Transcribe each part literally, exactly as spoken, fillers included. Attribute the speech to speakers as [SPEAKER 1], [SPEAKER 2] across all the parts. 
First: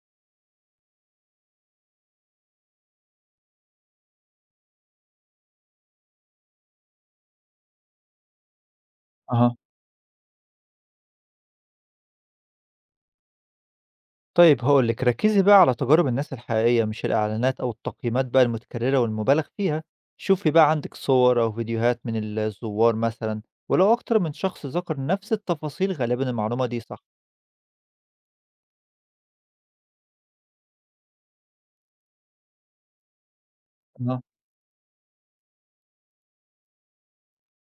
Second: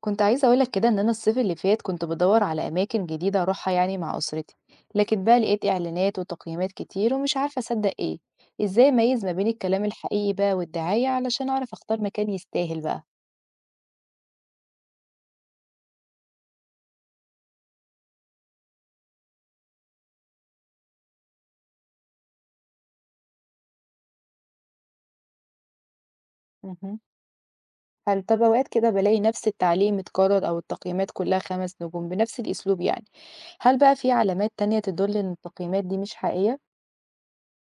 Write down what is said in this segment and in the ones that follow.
[SPEAKER 1] كنت عايزة أقول لك كده إن أنا الصيف اللي فات كنت بدور على أماكن جديدة أروحها يعني مع أسرتي، لكن بقى لقيت إعلانات وتقييمات كتير ومش عارفة أصدق إيه. إزاي أميز ما بين
[SPEAKER 2] أها.
[SPEAKER 1] الكلام الحقيقي بقى والدعاية علشان أعرف أختار مكان يستاهل بقى؟
[SPEAKER 2] طيب هاقول لِك، ركّزي بقى على تجارب الناس الحقيقية مش الإعلانات أو التقييمات بقى المتكررة والمُبالغ فيها، شوفي بقى عندِك صور أو فيديوهات من ال الزوّار مثلًا، ولو أكتر من شخص ذكر نفس التفاصيل غالبًا المعلومة دي
[SPEAKER 1] مهم.
[SPEAKER 2] صح.
[SPEAKER 1] هل طب أوقات كده بلاقي نفس التعليق متكرر أو التقييمات كلها خمس نجوم بنفس الأسلوب يعني؟ هل بقى في
[SPEAKER 2] أها.
[SPEAKER 1] علامات تانية تدل إن التقييمات دي مش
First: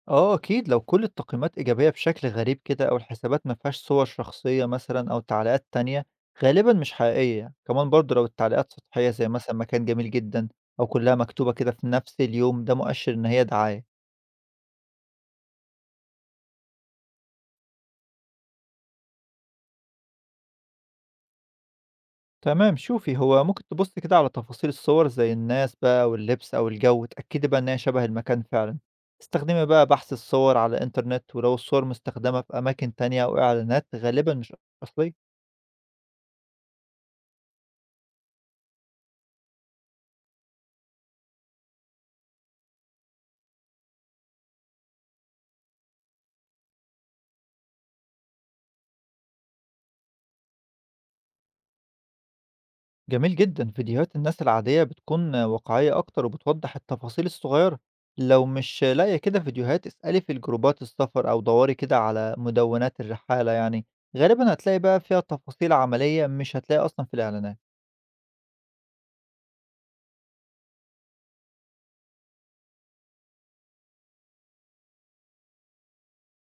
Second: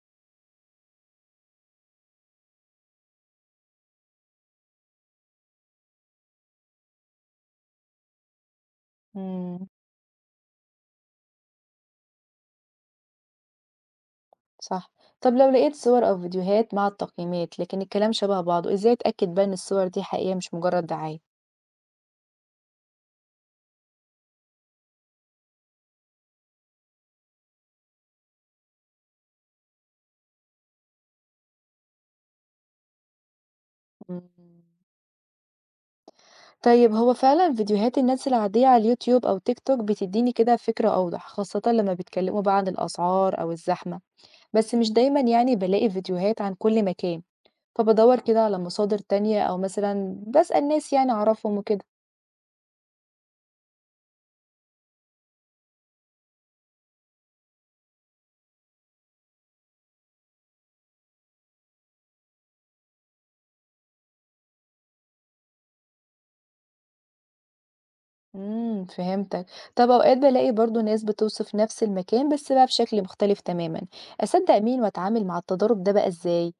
[SPEAKER 2] آه أكيد، لو كل التقييمات إيجابية بشكل غريب كده أو الحسابات ما فيهاش صور شخصية مثلًا أو تعليقات تانية، غالبًا مش حقيقية يعني. كمان برضه لو التعليقات سطحية زي مثلًا
[SPEAKER 1] حقيقية؟
[SPEAKER 2] مكان جميل جدًا أو كلّها مكتوبة كده في نفس اليوم، ده مؤشر إن هي دعاية.
[SPEAKER 1] صح. طب لو لقيت صور أو فيديوهات مع التقييمات لكن الكلام شبه بعضه، إزاي أتأكد بقى إن الصور دي حقيقية مش مجرد دعاية؟
[SPEAKER 2] تمام شوفي هو ممكن تبصي كده على تفاصيل الصور زي الناس بقى واللبس أو الجو، اتأكدي بقى إن هي شبه المكان فعلا. استخدمي بقى بحث الصور على الإنترنت، ولو الصور مستخدمة في أماكن تانية أو إعلانات غالبا مش
[SPEAKER 1] مم.
[SPEAKER 2] أصلية.
[SPEAKER 1] طيب هو فعلا فيديوهات الناس العادية على اليوتيوب أو تيك توك بتديني كده فكرة أوضح، خاصة لما بيتكلموا بقى عن الأسعار أو الزحمة، بس مش دايما يعني بلاقي فيديوهات عن كل مكان، فبدور كده على مصادر تانية أو مثلا بسأل ناس يعني أعرفهم وكده.
[SPEAKER 2] جميل جدا، فيديوهات الناس العادية بتكون واقعية أكتر وبتوضح التفاصيل الصغيرة. لو مش لاقية كده فيديوهات، اسألي في الجروبات السفر أو دوري كده على مدونات الرحالة يعني، غالبا هتلاقي بقى فيها تفاصيل عملية مش هتلاقي أصلا في الإعلانات.
[SPEAKER 1] إمم، فهمتك. طب أوقات بالاقي برضه ناس بتوصف نفس المكان بس بقى بشكل مختلف تمامًا، أصدّق مين وأتعامل مع التضارب ده بقى إزاي؟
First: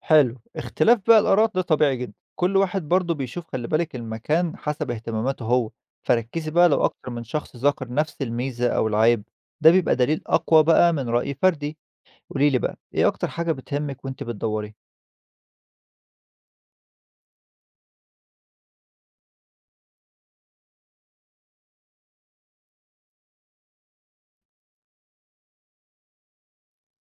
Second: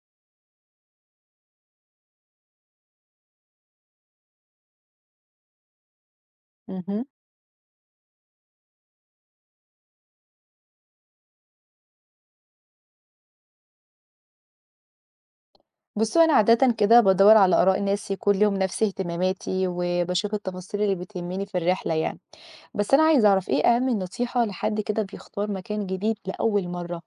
[SPEAKER 2] حلو، اختلاف بقى الآراء ده طبيعي جدا، كل واحد برضه بيشوف خلي بالك المكان حسب اهتماماته هو، فركزي بقى لو
[SPEAKER 1] اهم.
[SPEAKER 2] أكتر من شخص ذكر نفس الميزة أو العيب، ده بيبقى دليل أقوى بقى من رأي فردي. قوليلي بقى إيه أكتر حاجة بتهمك وأنت بتدوري؟
[SPEAKER 1] بُصّي، هو أنا عادةً كده بادوّر على آراء ناس يكون ليهم نفس اهتماماتي، وباشوف التفاصيل اللي بتهمني في الرحلة يعني، بس أنا عايزة أعرف إيه أهم نصيحة لحد كده بيختار مكان جديد لأول مرّة؟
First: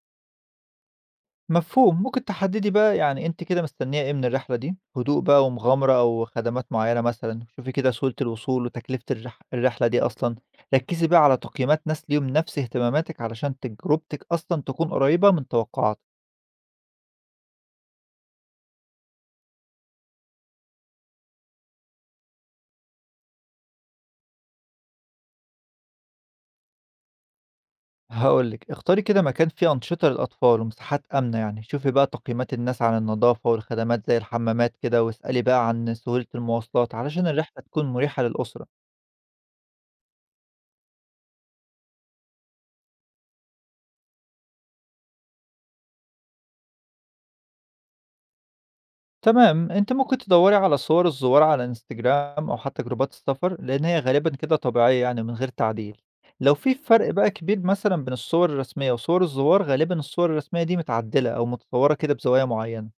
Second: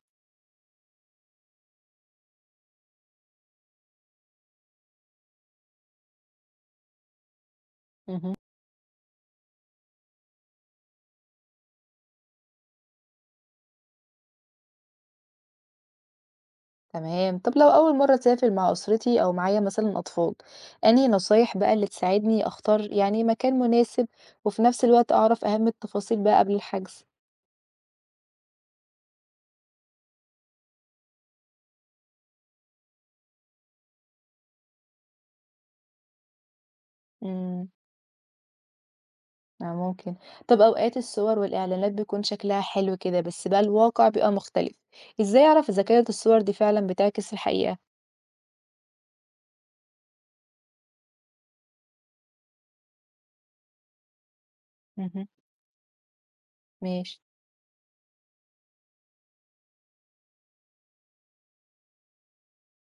[SPEAKER 2] مفهوم. ممكن تحددي بقى يعني أنت كده مستنية إيه من الرحلة دي، هدوء بقى ومغامرة أو خدمات معينة، مثلا شوفي كده سهولة
[SPEAKER 1] اهم.
[SPEAKER 2] الوصول وتكلفة الرح... الرحلة دي أصلا. ركزي بقى على تقييمات ناس ليهم نفس اهتماماتك علشان تجربتك أصلا تكون قريبة من توقعاتك.
[SPEAKER 1] تمام. طب لو أول مرة أسافر مع أسرتي أو معايا مثلا أطفال، أنهي نصايح بقى اللي تساعدني أختار يعني مكان مناسب وفي نفس الوقت أعرف أهم التفاصيل بقى قبل الحجز؟
[SPEAKER 2] هاقول لِك، اختاري كده مكان فيه أنشطة للأطفال ومساحات آمنة يعني، شوفي بقى تقييمات الناس عن النضافة والخدمات زي الحمامات كده، واسألي بقى عن سهولة المواصلات علشان الرحلة
[SPEAKER 1] امم.
[SPEAKER 2] تكون مريحة للأسرة.
[SPEAKER 1] آه، ممكن. طب أوقات الصور والإعلانات بيكون شكلها حلو كده بس بقى الواقع بيبقى مختلف، إزاي أعرف إذا كانت الصور دي فعلا بتعكس الحقيقة؟
[SPEAKER 2] تمام، أنتِ ممكن تدوري على صور الزوار على إنستجرام أو حتى جروبات السفر، لأن هي غالبًا كده طبيعية يعني
[SPEAKER 1] مهم.
[SPEAKER 2] من غير تعديل. لو في فرق
[SPEAKER 1] ماشي.
[SPEAKER 2] بقى كبير مثلًا بين الصور الرسمية وصور الزوار، غالبًا الصور الرسمية دي متعدلة أو متصورة كده بزوايا معينة.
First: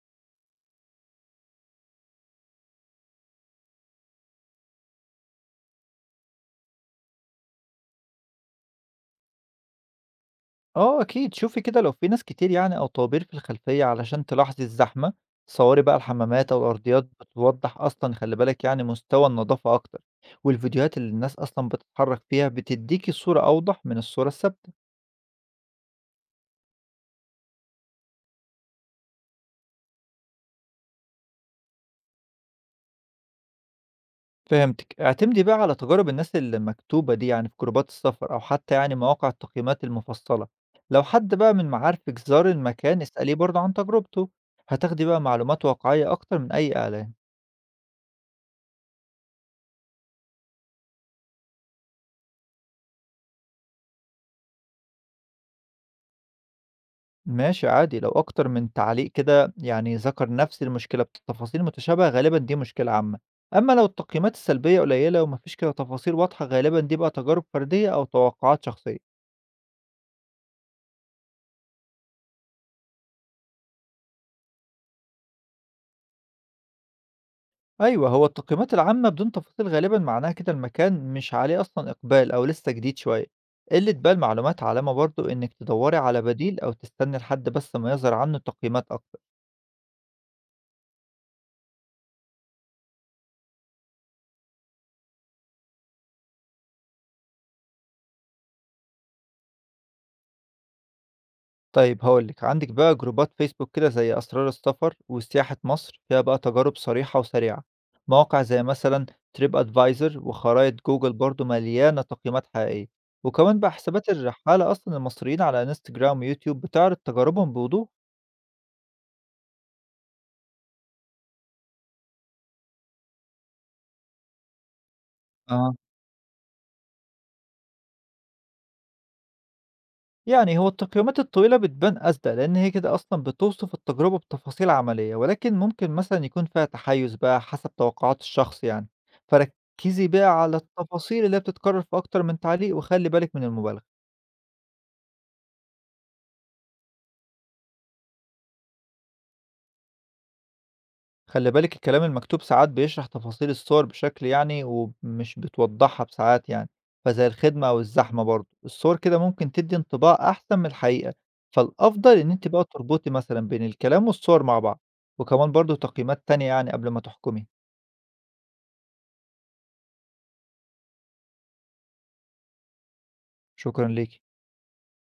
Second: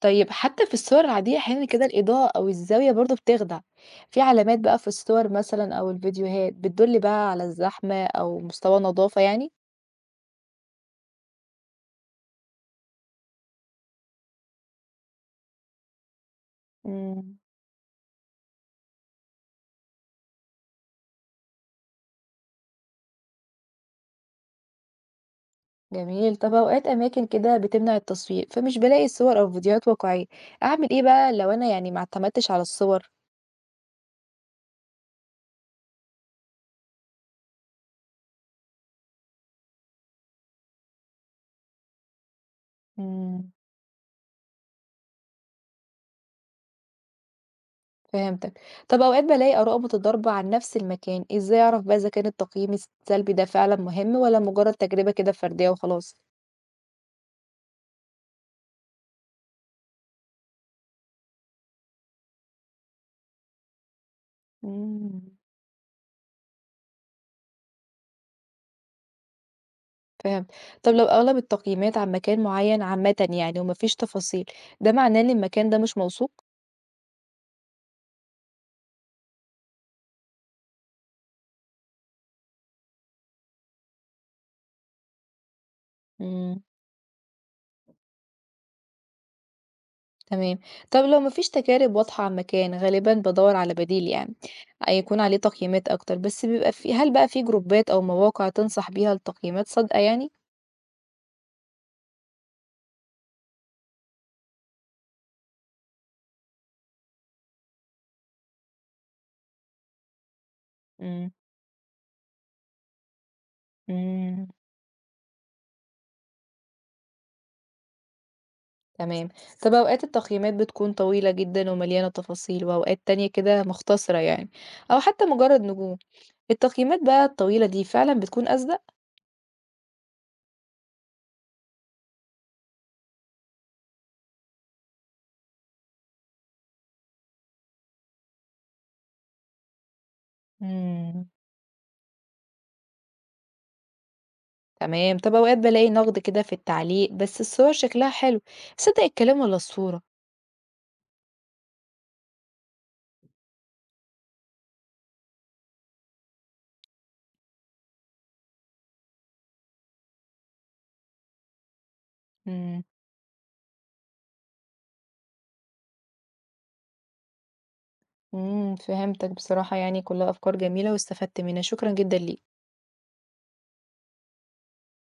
[SPEAKER 1] طيب حتى في الصور العادية أحيانا كده الإضاءة أو الزاوية برضه بتخدع، في علامات بقى في الصور مثلا أو الفيديوهات بتدل بقى على الزحمة أو مستوى النظافة يعني؟
[SPEAKER 2] آه أكيد، شوفي كده لو في ناس كتير يعني أو طوابير في الخلفية علشان تلاحظي الزحمة، صوري بقى الحمامات أو الأرضيات
[SPEAKER 1] مم.
[SPEAKER 2] بتوضح أصلًا خلّي بالِك يعني مستوى النضافة أكتر، والفيديوهات اللي الناس أصلًا بتتحرك فيها بتدّيكِ صورة أوضح من الصورة الثابتة.
[SPEAKER 1] جميل. طب أوقات أماكن كده بتمنع التصوير فمش بلاقي صور أو فيديوهات واقعية، أعمل إيه بقى لو أنا يعني ما اعتمدتش على الصور؟
[SPEAKER 2] فهمتِك، اعتمدي بقى على تجارب الناس المكتوبة دي يعني في جروبات السفر أو حتى يعني مواقع التقييمات المفصلة، لو حد بقى من معارفِك زار المكان اسأليه
[SPEAKER 1] مم.
[SPEAKER 2] برضه عن تجربته، هتاخدي بقى معلومات واقعية أكتر من أي إعلان.
[SPEAKER 1] فهمتك. طب أوقات بلاقي آراء متضاربة عن نفس المكان، إزاي أعرف بقى إذا كان التقييم السلبي ده فعلا مهم ولا مجرد تجربة كده فردية وخلاص؟
[SPEAKER 2] ماشي، عادي لو أكتر من تعليق كده يعني ذكر نفس المشكلة بتفاصيل متشابهة غالبا دي مشكلة عامة، أما لو التقييمات السلبية قليلة
[SPEAKER 1] مم.
[SPEAKER 2] ومفيش كده تفاصيل واضحة غالبا دي بقى تجارب فردية أو توقعات شخصية.
[SPEAKER 1] فهمت. طب لو أغلب التقييمات عن مكان معين عامةً يعني ومفيش تفاصيل، ده معناه إن المكان ده مش موثوق؟
[SPEAKER 2] أيوة، هو التقييمات العامة بدون تفاصيل غالبا معناها كده المكان مش عليه أصلا إقبال أو لسه جديد شوية. قلة بقى المعلومات علامة برضو إنك تدوري على بديل
[SPEAKER 1] إمم،
[SPEAKER 2] أو تستني لحد بس ما يظهر عنه تقييمات أكتر.
[SPEAKER 1] تمام. طب لو مفيش تجارب واضحة عن مكان، غالبًا بادوّر على بديل يعني، آه، يكون عليه تقييمات أكتر، بس بيبقى في، هل بقى في جروبات أو مواقع تنصح بيها لتقييمات صادقة يعني؟
[SPEAKER 2] طيب هاقول لِك، عندِك بقى جروبات فيسبوك كده زي أسرار السفر وسياحة مصر، فيها بقى تجارب صريحة وسريعة. مواقع زي مثلًا تريب أدفايزر وخرايط جوجل
[SPEAKER 1] إمم،
[SPEAKER 2] برضه مليانة تقييمات حقيقية، وكمان بقى حسابات
[SPEAKER 1] إمم،
[SPEAKER 2] الرحالة أصلًا المصريين على انستجرام ويوتيوب بتعرض تجاربهم بوضوح.
[SPEAKER 1] تمام. طب أوقات التقييمات بتكون طويلة جدًا ومليانة تفاصيل وأوقات تانية كده مختصرة يعني، أو حتى مجرد نجوم، التقييمات بقى الطويلة دي فعلًا بتكون أصدق؟
[SPEAKER 2] يعني هو التقييمات الطويلة بتبان أصدق لأن هي كده أصلا بتوصف التجربة بتفاصيل عملية، ولكن ممكن مثلا يكون فيها تحيز بقى حسب توقعات الشخص يعني، فركزي بقى على التفاصيل
[SPEAKER 1] إمم.
[SPEAKER 2] اللي هي بتتكرر في أكتر من تعليق وخلي بالك من المبالغة.
[SPEAKER 1] تمام. طب اوقات بلاقي نقد كده في التعليق بس الصور شكلها حلو، صدق الكلام ولا الصورة؟
[SPEAKER 2] خلّي بالِك الكلام المكتوب ساعات بيشرح تفاصيل الصور بشكل يعني ومش بتوضّحها بساعات يعني، فزي الخدمة أو الزحمة برضه، الصور كده ممكن تدّي انطباع أحسن من الحقيقة، فالأفضل إن أنتِ بقى
[SPEAKER 1] امم
[SPEAKER 2] تربطي مثلًا بين الكلام والصور مع بعض، وكمان برضه تقييمات تانية يعني قبل ما تحكمي.
[SPEAKER 1] امم فهمتك، بصراحة يعني كلها افكار جميلة واستفدت منها، شكرا جدا ليك.
[SPEAKER 2] شكرًا ليكِ.